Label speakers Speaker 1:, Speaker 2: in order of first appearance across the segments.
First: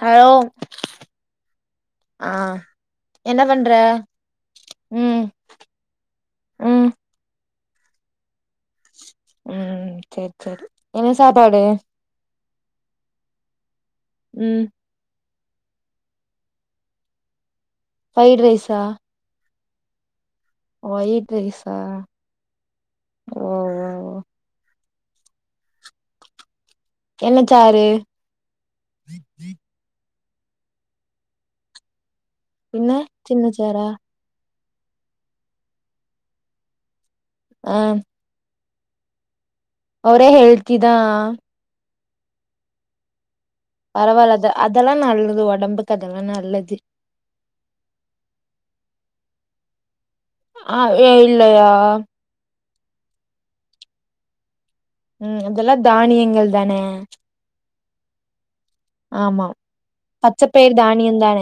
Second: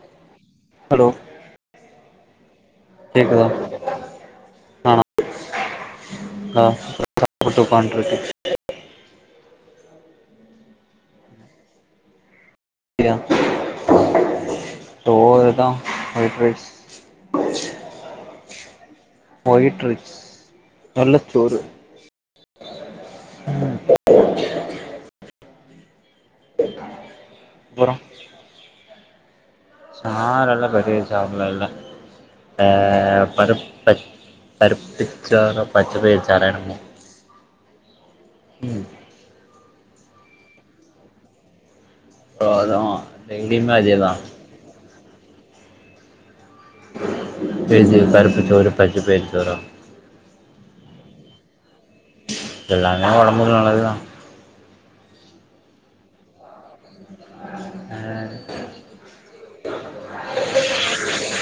Speaker 1: hello
Speaker 2: hello
Speaker 1: ஆ என்ன
Speaker 2: கேக்குதா
Speaker 1: பண்ற ம்
Speaker 2: அ
Speaker 1: ம்
Speaker 2: [inaudible] போட்டு உக்காண்ட்ருக்கு
Speaker 1: ம் செரி செரி என்ன சாப்பாடு
Speaker 2: கிதா
Speaker 1: ம்
Speaker 2: சோறுதா வையிட்ரைஸ்
Speaker 1: ஃப்ரைட் ரைஸா
Speaker 2: ஒயிட் ரைஸ் வெள்ளச்சோறு
Speaker 1: ஒயிட்ரைசா ஓ ஓ
Speaker 2: ஓக்கே
Speaker 1: ஓ
Speaker 2: ஓகே [inaudible]
Speaker 1: என்னச்சாரு
Speaker 2: அப்பறோ சாறுலா பெரிய சாறுலா இல்ல அ
Speaker 1: என்ன சின்ன
Speaker 2: பருப்
Speaker 1: சாரா
Speaker 2: பச் பருப்புச்சாறோ பச்சபயிறு சாறோ என்னமோ
Speaker 1: அ
Speaker 2: ம்
Speaker 1: ஒரே ஹெல்த்திதா
Speaker 2: ஓ அது டெய்லியுமே அது
Speaker 1: பரவால்லா அது அதெல்லா நல்லது உடம்புக்கு அதெல்லா நல்லது
Speaker 2: சேரி சேரி பருப்புச்சோறு பச்சப்பயிறு சோறோ
Speaker 1: ஆ ஏ இல்லையா
Speaker 2: எல்லாமே ஒடம்புக்கு நல்லதுதா
Speaker 1: ம் இதெல்லா தானியங்கள் தான
Speaker 2: உஹம்
Speaker 1: ஆமா பச்சைப்பயர் தானியந்தான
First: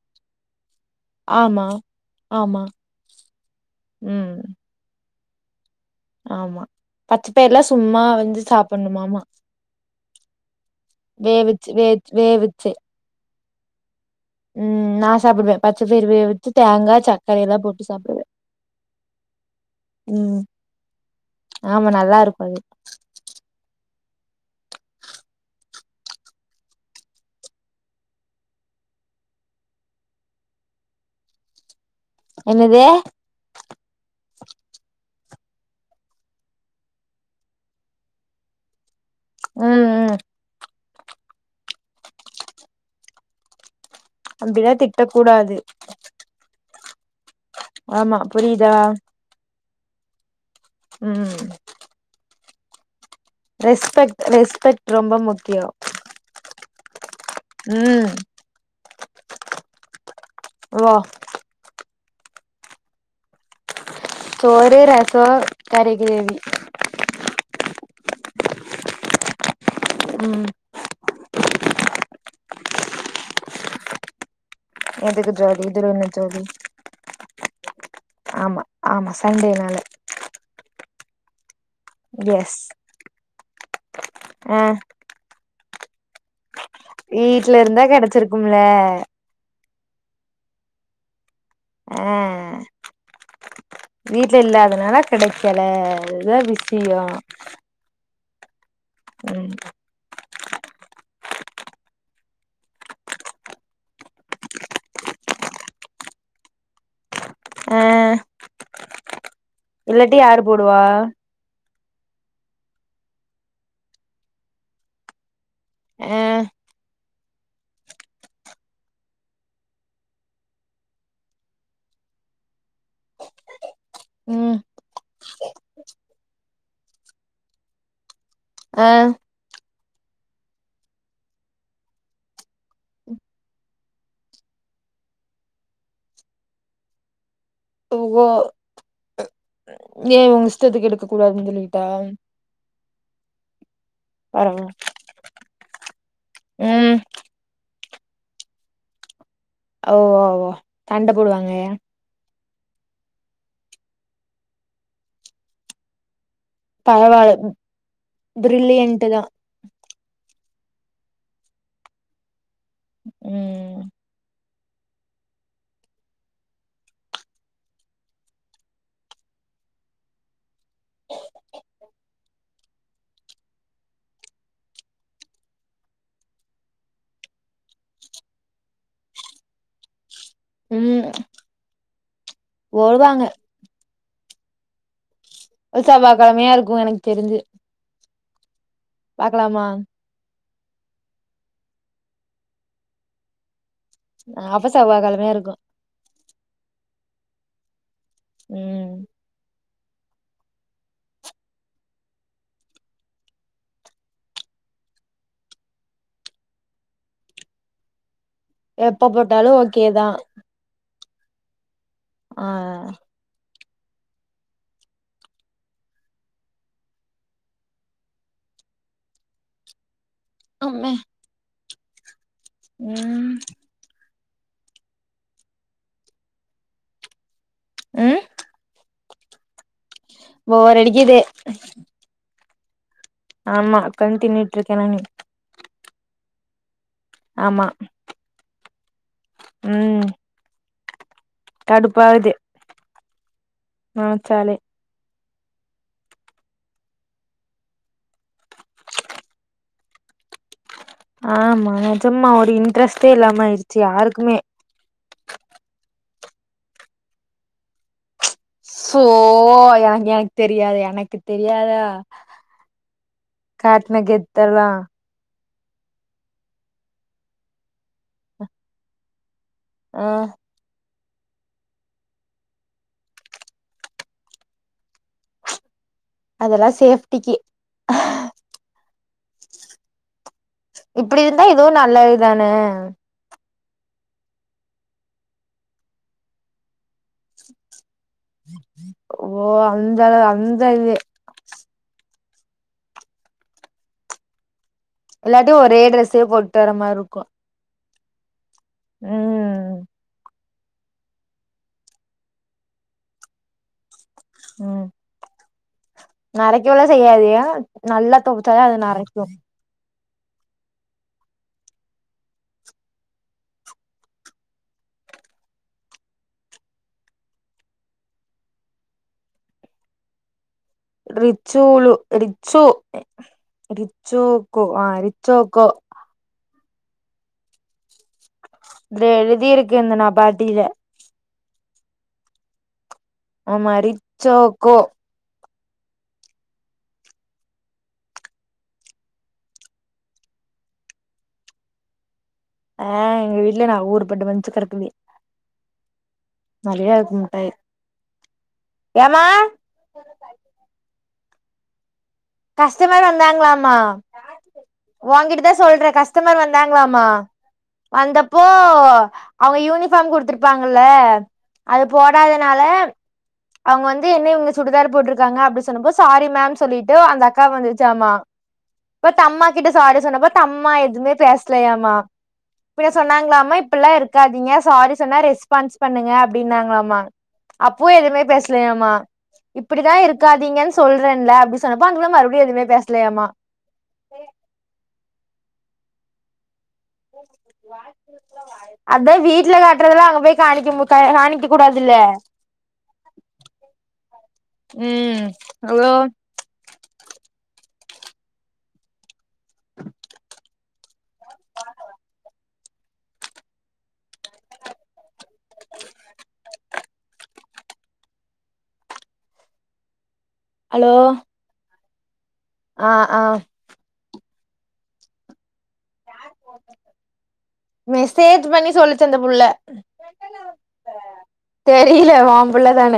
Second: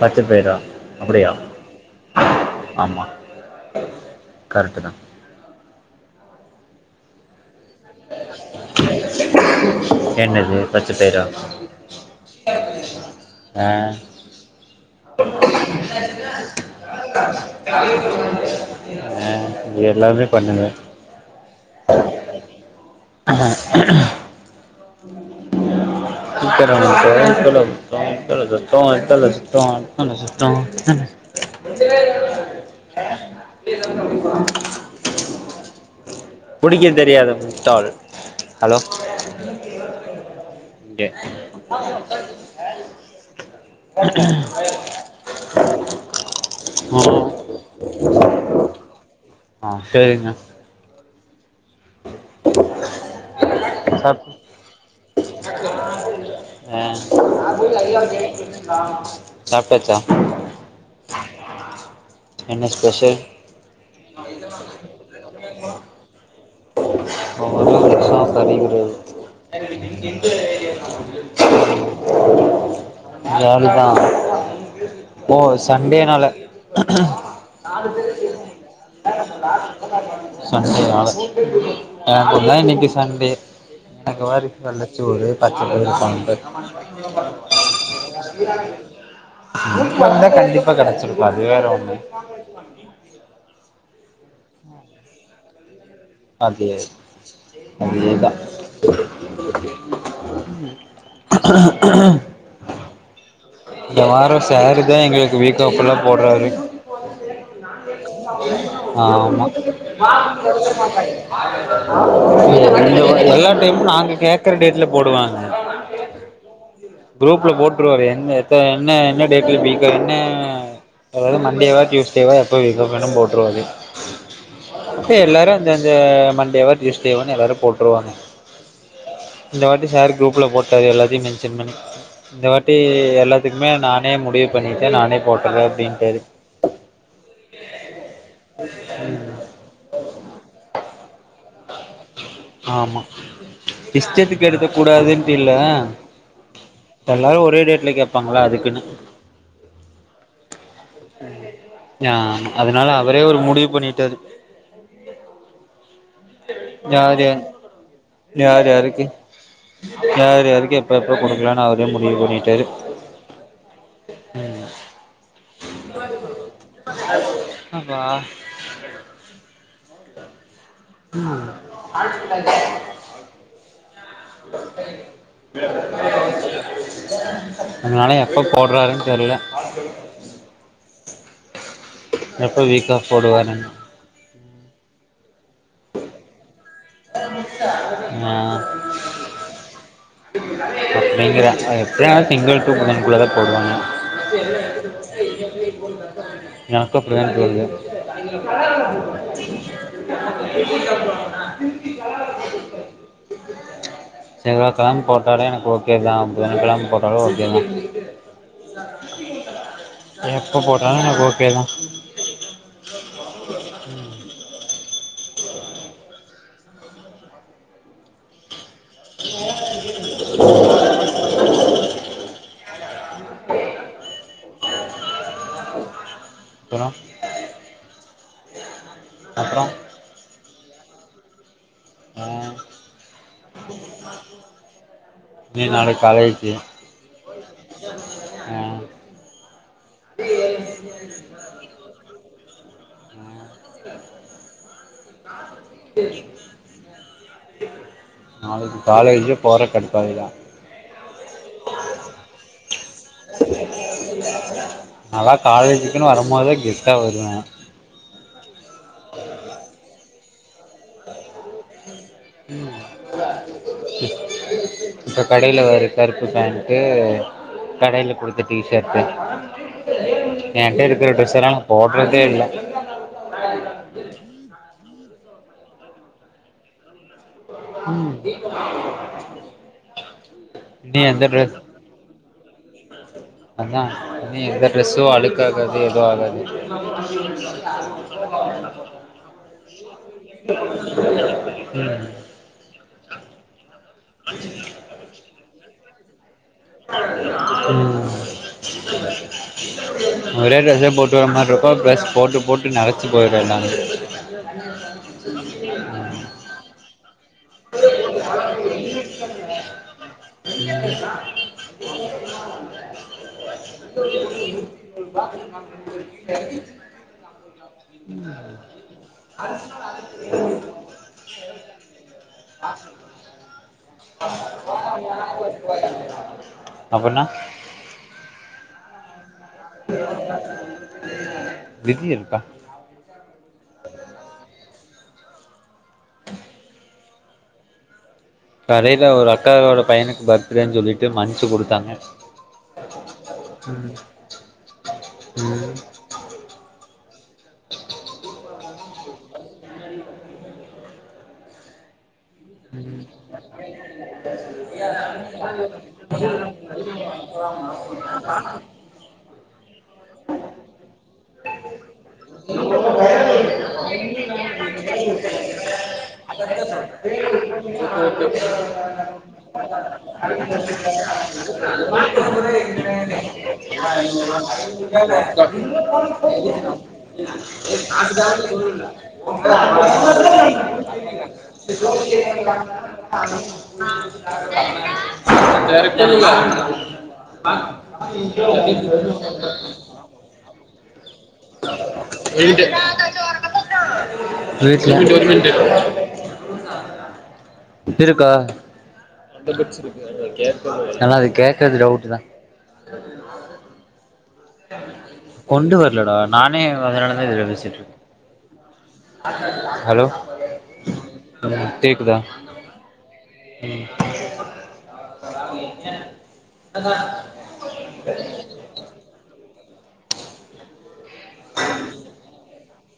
Speaker 2: பச்ச பயிறா அப்டியா
Speaker 1: ஆமா
Speaker 2: ஆமா
Speaker 1: ம்
Speaker 2: கரெக்டு தா
Speaker 1: ஆமா பச்ச பயிர்லா சும்மா வந்து சாப்பிட்ணுமாமா
Speaker 2: என்னது பச்சப்பயிறா
Speaker 1: வேவச்சு வேச் வேவச்சு
Speaker 2: அ
Speaker 1: ம் நா சாப்பிடுவே பச்ச பயிறு வேவச்சு தேங்கா சக்கர எல்லா போட்டு சாப்பிடுவே
Speaker 2: அ எல்லாமே பண்ணுங்க
Speaker 1: ஆமா நல்லா இருக்கோ அது
Speaker 2: ஆான் உம் இத்தல குத்தோ இத்தல குத்தோ இத்தல சத்தோ இத்தல சத்தோ இத்தல சத்தோ
Speaker 1: என்னது
Speaker 2: அஹ ்சடி புடிக்க தெரியாத முட்டாள் ஹலோ
Speaker 1: ம் ம்
Speaker 2: ஓகே
Speaker 1: அப்டிதா திட்டக்க கூடாது ஆமா புரிதா
Speaker 2: ஆ சேரிங்க
Speaker 1: ம்
Speaker 2: ச
Speaker 1: ரெஸ்பெக்ட் ரெஸ்பெக்ட் ரொம்ப முக்கியோ
Speaker 2: ஆ
Speaker 1: ம்
Speaker 2: சாப்ட்டாச்சா
Speaker 1: ஓ
Speaker 2: என்ன ஸ்பெஷல்
Speaker 1: சோறு ரச கறி கிரேவி
Speaker 2: சோறு ரச கறி கிரேவி
Speaker 1: ம்
Speaker 2: ஜாலி தா
Speaker 1: எதுக்கு
Speaker 2: ஓ
Speaker 1: ஜோலி இதுல என்ன
Speaker 2: சண்டேனால
Speaker 1: ஜோலி ஆமா ஆமா சண்டேனால
Speaker 2: சண்டேனால எனக்குதா
Speaker 1: எஸ்
Speaker 2: இன்னிக்கு சண்டே எனக்கு பாரு
Speaker 1: ஆ
Speaker 2: வெள்ள சோறு பத்து பேருக்கு [unintelligible]
Speaker 1: வீட்ல இருந்தா கெடச்சிருக்கும்ல
Speaker 2: வீட்டுல இருந்தா கண்டிப்பா கிடைச்சிருக்கும் அது வேற ஒண்ணு
Speaker 1: ஆ வீட்டுல இல்லாதனால கிடைக்கல அதுதா விஷய
Speaker 2: அதேதா
Speaker 1: ம்
Speaker 2: இந்த வார சாரு தா எங்களுக்கு வீக் ஆஃப்ல்லா போடுறாரு
Speaker 1: ஆ
Speaker 2: ஆமா
Speaker 1: இல்லாட்டி யாரு போடுவா
Speaker 2: எல்லா டைமும் நாங்க கேட்க்குற டேட்ல போடுவாங்க
Speaker 1: ஆ
Speaker 2: குரூப்ல போட்டுருவாரு எந்த எத்த என்ன என்ன டேட்ல பீக்கா என்ன அதாவது மண்டேவா டடியூஸ்டேவா எப்ப வீக் ஆஃப்ன்னு போட்டுருவாரு
Speaker 1: ம்
Speaker 2: எல்லாரு அந்த அந்த மண்டேவோ டியூஸ்டேவோு எல்லாரு போட்டுருவாங்க
Speaker 1: ஆ
Speaker 2: இந்த வாட்டி சார் குரூப்ல போட்டாரு எல்லாத்தயு மென்ஷன் பண்ணி இந்த வாட்டி எல்லாத்துக்குமே நானே முடிவு பண்ணிட்ட நானே போட்டுற அப்படின்ட்டாரு
Speaker 1: ஓ ஏய உங்க இஷ்டத்துக்கு எடுக்க கூடாதுன்னு சொல்லிட்டா
Speaker 2: ஆமா இஸ்ட்டத்துக்கு
Speaker 1: பரவா
Speaker 2: எடுக்க கூடாதுன்ட்டு இல்ல
Speaker 1: ம்
Speaker 2: எல்லாரு ஒரே டேட்ல கேப் பப்பாங்கள அதுக்குனு
Speaker 1: ஓ வோ வ சண்ட போடுவாங்க
Speaker 2: ஆமா அதனால அவரே ஒரு முடிவு பண்ணிட்டாரு யாரு
Speaker 1: பரவால்ல
Speaker 2: யாரு
Speaker 1: பிரில்லியன்ட்
Speaker 2: யாருக்கு
Speaker 1: தா
Speaker 2: யார் யாருக்கு எப்ப எப்ப குடுக்கலாம்னு அவரே முடிவு பண்ணிட்டாரு
Speaker 1: ம்
Speaker 2: ம் அப்பா ம்ம் அதுனால எப்ப போடுறாருன் தெர்ல்ல ஆ [inaudible]
Speaker 1: ம்
Speaker 2: எப்ப வீக் ஆஃப்
Speaker 1: போடுவாங்க
Speaker 2: போடுவாரு
Speaker 1: செவ்வா கெழமையா இருக்கும் எனக்கு தெரிஞ்சு
Speaker 2: அ
Speaker 1: பாக்கலாமா
Speaker 2: அப்டிங்ற எப்டியு திங்கள் டூ புதன் குள்ளதா போடுவாங்க
Speaker 1: அப்ப செவ்வா கெழமையா இருக்கு
Speaker 2: எனக்கும் அப்டிதா இன்னைக்கு வருது
Speaker 1: ம்
Speaker 2: செவ்வா கெழம போட்டாலும் எனக்கு ஓகே புதன் கெழம் போட்டாலு ஓகே தான்
Speaker 1: எப்ப போட்டாலு ஓகே தா
Speaker 2: எப்ப போட்டாலு எனக்கு ஓகே தா
Speaker 1: ஆ அம்மே ம்
Speaker 2: அப்பறோ
Speaker 1: ம்
Speaker 2: அப்பறோம்
Speaker 1: போர் அடிக்குது
Speaker 2: ஆ
Speaker 1: ஆமா உக்காந்து தின்னுட்டு இருக்கே நானு
Speaker 2: நீ நாளைக்கு காலேஜி
Speaker 1: ஆமா
Speaker 2: அ
Speaker 1: ம் கடுப்பாவுது நெனச்சாலே
Speaker 2: நாளைக்கு காலேஜ் போற கடுப்பாகுதா
Speaker 1: ஆமா நெஜமா ஒரு இன்ட்ரெஸ்ட்டே இல்லாம ஆயிருச்சு யாருக்குமே
Speaker 2: நால்லா காலேஜுக்குனு வரும்போதே கெத்தா வருவேன்
Speaker 1: சோ எனக் எனக் தெரியாது எனக்கு தெரியாதா காட்ன கெத்தலா
Speaker 2: இப்போ கடையில ஒரு கருப்பு பேண்ட்டு கடையில குடுத்த டீஷர்ட்டு
Speaker 1: ஆ
Speaker 2: என்ட்ட இருக்கிற டிரஸ்ல்லாம் போடுறதே இல்ல
Speaker 1: அதெல்லாம் சேஃப்டிக்கு
Speaker 2: ம் இன்னும் எந்த டிரஸ்
Speaker 1: நல்லதுதானே
Speaker 2: அதான் இன்னு எந்த ட்ரெஸ்ஸும் அழக்கு ஆகாது ஏதும் ஆகாது
Speaker 1: ஓ அந்த அந்த இது
Speaker 2: ம்
Speaker 1: இல்லாட்டியும் ஒரே டிரஸ்ஸையும் போட்டு வர மாதிரி இருக்கும்
Speaker 2: ம்
Speaker 1: ம்
Speaker 2: ஒரே ட்ரெஸ்ஸே போட்டு வர்ற மார்ருக்கு ட்ரெஸ் போட்டு போட்டு நரச்சி போயிடு எல்லாமே
Speaker 1: ஓ
Speaker 2: ஆ
Speaker 1: நரைக்கவெலா செய்யாதயா நல்லா தொவச்சாதா அது நரைக்கு
Speaker 2: இருத்திூறு ரூபா ம்
Speaker 1: ரிச்சூலு ரிச்சு ரிச்சோக்கோ ஆ ரிச்சோக்கோ
Speaker 2: அப்பனா
Speaker 1: இதுல எழுதிருக்
Speaker 2: விதி இருக்கா
Speaker 1: ஆமா ரிச்சோக்கோ
Speaker 2: கடைல ஒரு அக்காவோட பையனுக்கு பர்த்டேன் சொல்லிட்டு மன்ச்சு குடுத்தாங்க
Speaker 1: ஆ எங்க வீட்லயே நா ஊருப்பட்ட மன்ச்சு கடக்குது
Speaker 2: ம்
Speaker 1: நறையா இருக்கு முட்டாய் கஸ்டமர் வந்தாங்களாமா வாங்கிட்டு தான் சொல்றேன் கஸ்டமர் வந்தாங்களாமா வந்தப்போ அவங்க யூனிபார்ம் குடுத்துருப்பாங்கல அது போடாதனால அவங்க வந்து என்ன இவுங்க சுடிதார் போட்ருக்காங்க அப்படின்னு சொன்னும்போது சாரி மேம் சொல்லி அந்த அக்கா வந்துச்சாமா இப்ப தம்மா கிட்ட சாரி சொன்னப்ப தம்மா எதுமே பேச லயாமா பின்ன சொன்னாங்களாமா இப்பல்லா இருக்காதிங்க சாரி சொன்னா ரெஸ்பான்ஸ் பண்ணுங்க அப்படினா ங்ளாமா அப்போ எதுமே பேசலயாமா இப்படிதா இருக்காதிங்கன் சொல்றேன்ல அப்டி சொன்னப்ப அந்தம்மா மறுபடி எதுமே பேசலயாமா
Speaker 2: வேறக்கல்ல
Speaker 1: அதா வீட்ல காட்றதெல்லா அங்க போய் காணிக்க மு காணிக்க கூடாதுல்ல
Speaker 2: வீடு
Speaker 1: ம்
Speaker 2: வீட்ல
Speaker 1: ஹலோ
Speaker 2: இருக்கா ஆனா அது கேக்கறது டவுட்டுதா கொண்டு வரலடா நானே அதனாலதா இதுல பேசிட்ருக்க ஹலோ
Speaker 1: அலோ
Speaker 2: ம் கேக்குதா
Speaker 1: ஆ ஆ
Speaker 2: ம்
Speaker 1: மெசேஜ் பண்ணி சொல்லிச்சு அந்த புள்ள தெரில ஒம்புள்ளதான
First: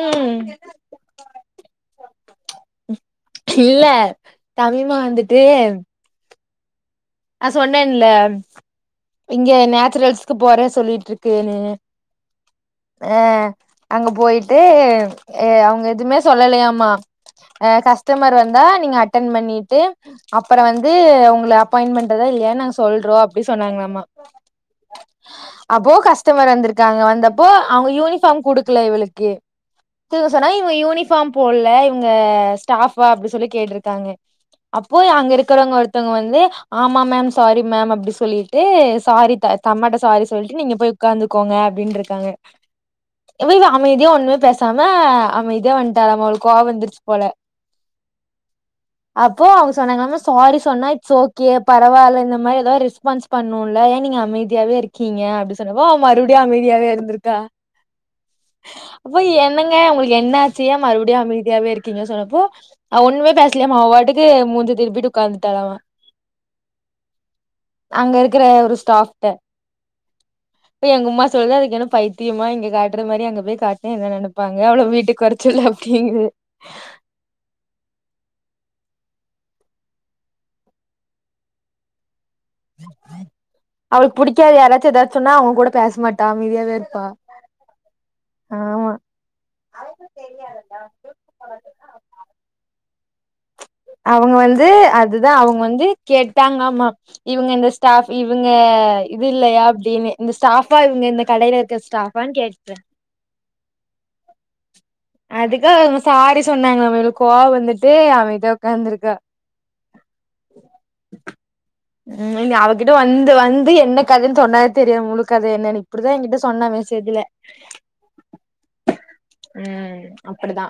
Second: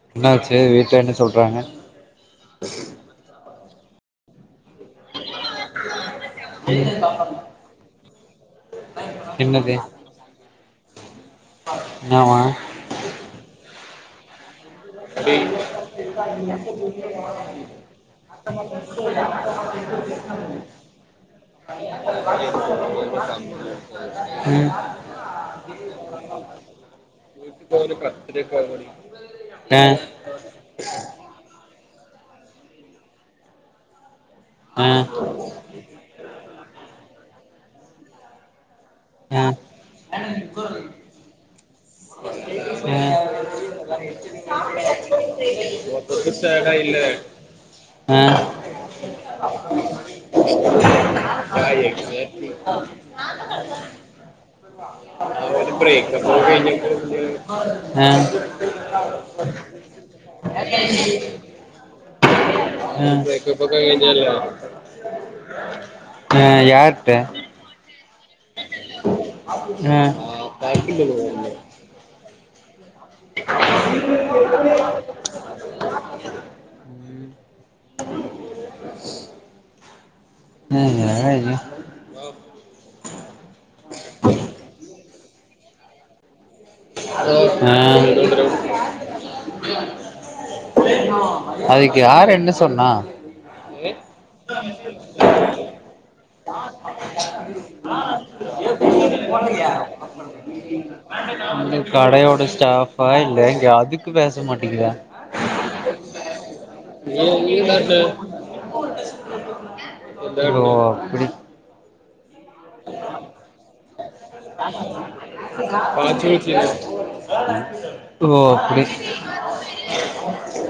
Speaker 1: ம்
Speaker 2: என்னாச்சு வீட்ல என்ன சொல்றாங்க
Speaker 1: இல்ல தமிமா வந்துட்டு
Speaker 2: ம்,
Speaker 1: ந சொன்னேன்ல இங்க
Speaker 2: என்னது
Speaker 1: நேச்சுரல்ஸ்க்கு போறே சொல்லிட்ரு க்குனு
Speaker 2: என்னவா
Speaker 1: அ அங்க போயிட்டு அ அவங்க எதுமே சொல்லலையாமா கஸ்டமர் வந்தா நீங்க அட்டன் பண்ணிட்டு அப்பற வந்து உங்கள அப்பாயின் கேன் பன்றத இல்லயானு நாங்க சொல்றோ அப்டி சொன்னங்கலாமா
Speaker 2: ம்
Speaker 1: அப்போ கஸ்டமர் வந்துருக் காங்க வந்தப்போ அவங்க யூனிஃபார்ம் குடுக்கல இவளுக்கு
Speaker 2: ஆ
Speaker 1: உங்க சொன்னா இவங்க யூனிஃபார்ம் போடல இவங்க ஸ்டாஃபா அப்ப்டனு சொல்லி கேட்டிருக்காங்க
Speaker 2: ஆ
Speaker 1: அப்போ அங்க இருக்கறவங்க ஒருத்தவங்க வந்து ஆமா மேம் சாரி மேம் அப்டி சொல்லிட்டு சாரி
Speaker 2: ஆ
Speaker 1: த தம்மட சாரி சொல்ட்டு நீங்க போய் உட்காந்துக்கோங்க அப்படின்ருக்காங்க
Speaker 2: ஆ
Speaker 1: இவா இவா அமைதியா ஒண்ணுமே பேசாம அமைதியா வந்ட்டாராமா அவளுக் கோவ வந்துருச்சு போல
Speaker 2: ஆ
Speaker 1: அப்போ அவங்க சொன்னாங்காம சாரி சொன்னா இட்ஸ் ஓகே பரவால இந்த மாரி ஏதாது ரெஸ்பான்ஸ் பண்ணுல ஏ நீங்க அமைதியாவே இருக்கீங்க அப்படி சொன்ன
Speaker 2: ஆ
Speaker 1: அப்போ என்னங்க உங்களுக்கு என்ன ஆச்சு ஏ மறுபடியு அமைதியாவே இருக்கீங்கு சொன்னப்போ அவ
Speaker 2: ஆ
Speaker 1: ஒண்ணுமே பேசலயாமா அவபாட்டுக்கு மூஞ்ச திருப்பிட்டு உக்காந்துட்டலா
Speaker 2: ஆ யார்ட்ட
Speaker 1: அங்க இருக்கிற ஒரு ஸ்டாஃப்ட
Speaker 2: ஆ
Speaker 1: அப்ப எங்க உமா சொல்து அதுக்கு என்னமோ பைத்தி தியமா இங்க காட்டுற மாரி அங்க போய் காட்ன என்ன நனப்பாங்க அவ்வளோ வீட்டுக் வரச்சொல்லு அப்டிங்குது
Speaker 2: [unintelligible]
Speaker 1: அவளுக்கு புடிக்காது யாராச்சு எதாச்சு சொன்னா அவங்க கூட பேசமாட்டான் அமைதியாவே இருப்பா
Speaker 2: ஆ
Speaker 1: ஆமா
Speaker 2: அதுக்கு யரு என்ன சொன்னா
Speaker 1: அவங்க வந்து அதுதான் அவங்க வந்து கேட்டாங்கமா இவங்க இந்த ஸ்டாப் இவங்க இது இல்லையா அப்டின்னு இந்த ஸ்டாபா இவங்க இந்த கடையில இருக்கிற ஸ்டாபான்னு கேட்ட
Speaker 2: பயங்க இங்க அதுக்கு பேச மாட்டேங்க
Speaker 1: அதுக்கு சாரி சொன்னாங்களமா இவுலுக்கு கோவ வந்துட்டு அமைதியா உக்காந்துருக்கா
Speaker 2: ஓ ஆப்டி
Speaker 1: உம் நீங்க அவ கிட்ட வந்து வந்து என்ன கதன்னு சொன்ன தெரியு முழு கத என்னன்னு இப்படிதான் எங்க்கிட்ட
Speaker 2: அப்டி
Speaker 1: சொன்னா மேசேஜல
Speaker 2: ஓ அப்டி ஸ்
Speaker 1: ம் அப்புடிதா